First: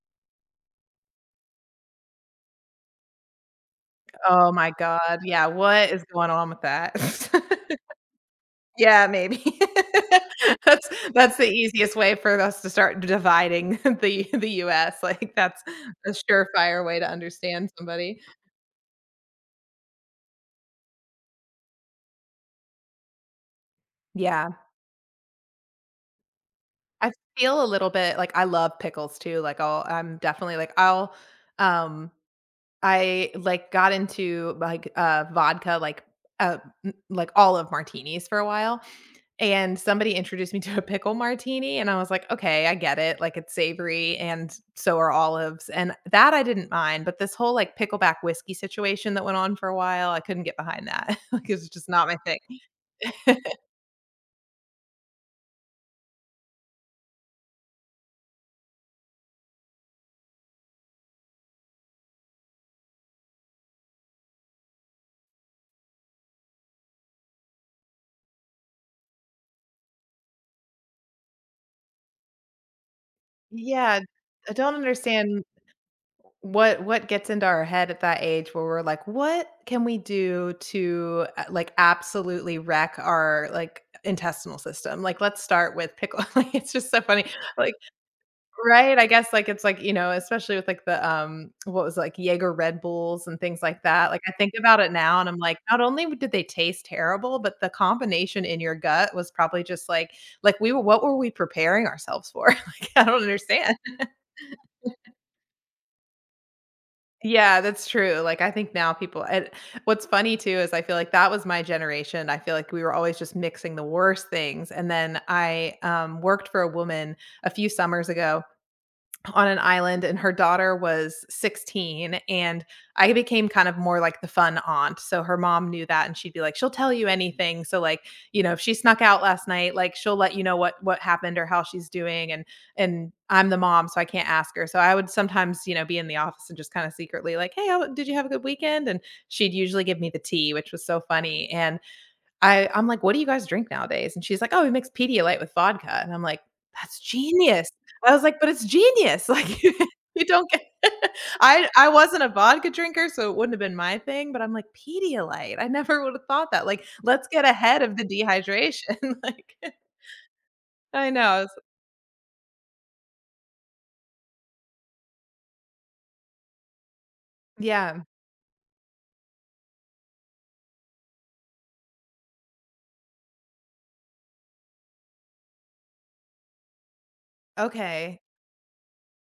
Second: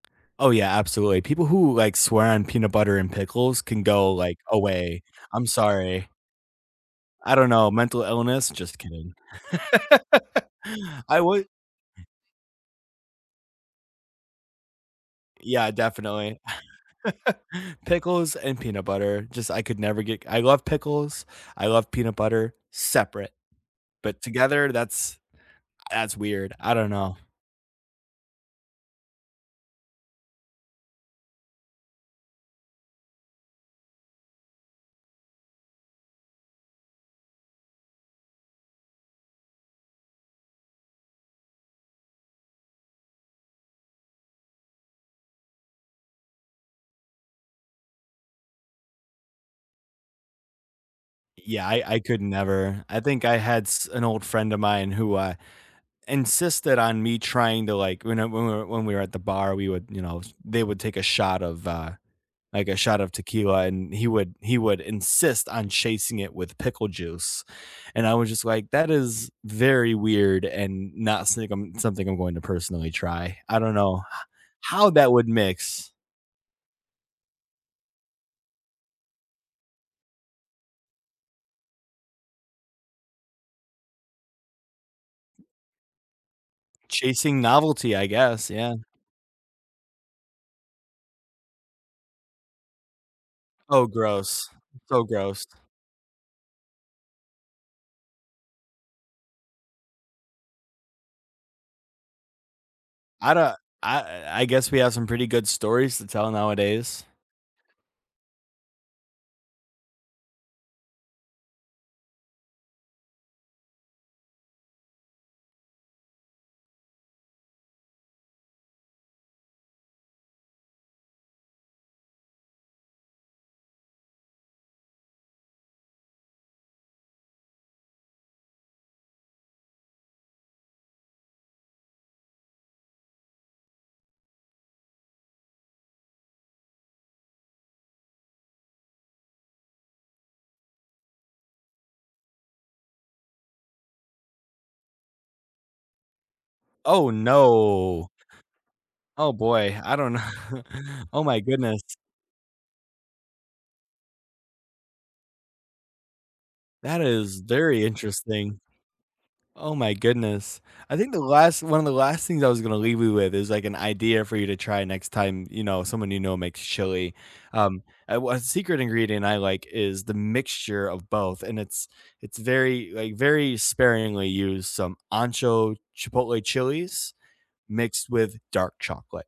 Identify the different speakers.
Speaker 1: Oh, yeah. Absolutely. People who, like, swear on peanut butter and pickles can go, like,
Speaker 2: Oh my
Speaker 1: away.
Speaker 2: god.
Speaker 1: I'm
Speaker 2: Yeah. What is
Speaker 1: sorry.
Speaker 2: going on with that?
Speaker 1: I don't know. Mental illness? Just
Speaker 2: Yeah.
Speaker 1: kidding.
Speaker 2: Maybe. That's
Speaker 1: I
Speaker 2: that's
Speaker 1: would
Speaker 2: the easiest way for us to start dividing the the US, like, that's
Speaker 1: Yeah,
Speaker 2: a
Speaker 1: definitely.
Speaker 2: surefire way to understand somebody.
Speaker 1: Pickles and peanut butter. Just I could never get I love pickles. I love peanut butter, separate, but
Speaker 2: Yeah.
Speaker 1: together, that's that's weird. I don't
Speaker 2: I
Speaker 1: know.
Speaker 2: feel a little bit like, I love pickles too, like, I'll I'm definitely like I'll um, I, like, got into, like, uh, vodka, like, uh, m like, olive martinis for a while, and somebody introduced me to a pickle martini, and I was like, "Okay. I get it; like, it's savory and so are olives," and that I didn't mind, but this whole, like, pickleback whiskey situation that went on for a while, I couldn't get behind that 'cause
Speaker 1: Yeah.
Speaker 2: it's
Speaker 1: I
Speaker 2: just
Speaker 1: I
Speaker 2: not my
Speaker 1: could
Speaker 2: thing.
Speaker 1: never. I think I had s an old friend of mine who, uh, insisted on me trying to, like, whene whe when we were at the bar, we would, you know they would take a shot of uh, like, a shot of tequila, and he would he would insist on chasing it with pickle juice, and I was just like, "That is very weird and not sigm something I want to personally try." I don't know
Speaker 2: Yeah.
Speaker 1: h
Speaker 2: I don't
Speaker 1: how that would
Speaker 2: understand
Speaker 1: mix.
Speaker 2: what what gets into our head at that age where we're like, "What can we do to, uh, like, absolutely wreck our, like, intestinal system? Like, let's start with pickle" Like, it's just so funny,
Speaker 1: Chasing
Speaker 2: like
Speaker 1: novelty, I guess. Yeah.
Speaker 2: Right? I guess, like, it's like, you know especially with, like, the, um, what was like, Jäger Red Bulls and things like
Speaker 1: Oh,
Speaker 2: that, like, I
Speaker 1: gross.
Speaker 2: think about it
Speaker 1: So
Speaker 2: now and I'm
Speaker 1: gross.
Speaker 2: like, not only did they taste terrible, but the combination in your gut was probably just like like, we what were we preparing ourselves for? Like, I don't
Speaker 1: I do
Speaker 2: understand.
Speaker 1: I I guess we have some pretty good stories to tell nowadays.
Speaker 2: Yeah. That's true, like, I think now people and what's funny too is I feel like that was my generation. I feel like we were always just mixing the worst things and then I, um, worked for a woman a few summers ago, on an island, and her daughter was 16 and I became kind of more like the fun aunt. So, her mom knew that and she'd be like, "She'll tell you anything. So, like, you know, if she snuck out last night, like, she'll let you know what what happened or how she's doing, and and I'm the mom, so I can't ask her." So, I would sometimes, you know, be in the office and just kinda secretly like, "Hey, how did you have a good weekend?" And she'd usually give me the tea, which was so funny, and I I'm like, "What do you guys' drink nowadays?" And she's like, "Oh, we mix Pedialyte with vodka," And I'm like, "That's
Speaker 1: Oh,
Speaker 2: genius."
Speaker 1: no.
Speaker 2: I was like But, it's genius.
Speaker 1: Oh,
Speaker 2: Like,
Speaker 1: boy. I don't
Speaker 2: you don't get
Speaker 1: kn Oh my
Speaker 2: I
Speaker 1: goodness.
Speaker 2: I wasn't a vodka drinker, so it wouldn't have been my thing, but I'm like, "Pedialyte, I never would have thought that." Like,
Speaker 1: That
Speaker 2: let's
Speaker 1: is
Speaker 2: get ahead
Speaker 1: very
Speaker 2: of the
Speaker 1: interesting.
Speaker 2: dehydration, like
Speaker 1: Oh my goodness. I
Speaker 2: I
Speaker 1: think the
Speaker 2: know s
Speaker 1: last one of the last things I was gonna leave you with is, like, an idea for you to try next time, you know, someone you know makes chili, um,
Speaker 2: Yeah.
Speaker 1: a w a secret ingredient I like is the mixture of both, and it's it's very, like, very sparingly used, some ancho chipotle chilies mixed
Speaker 2: Okay.
Speaker 1: with dark chocolate.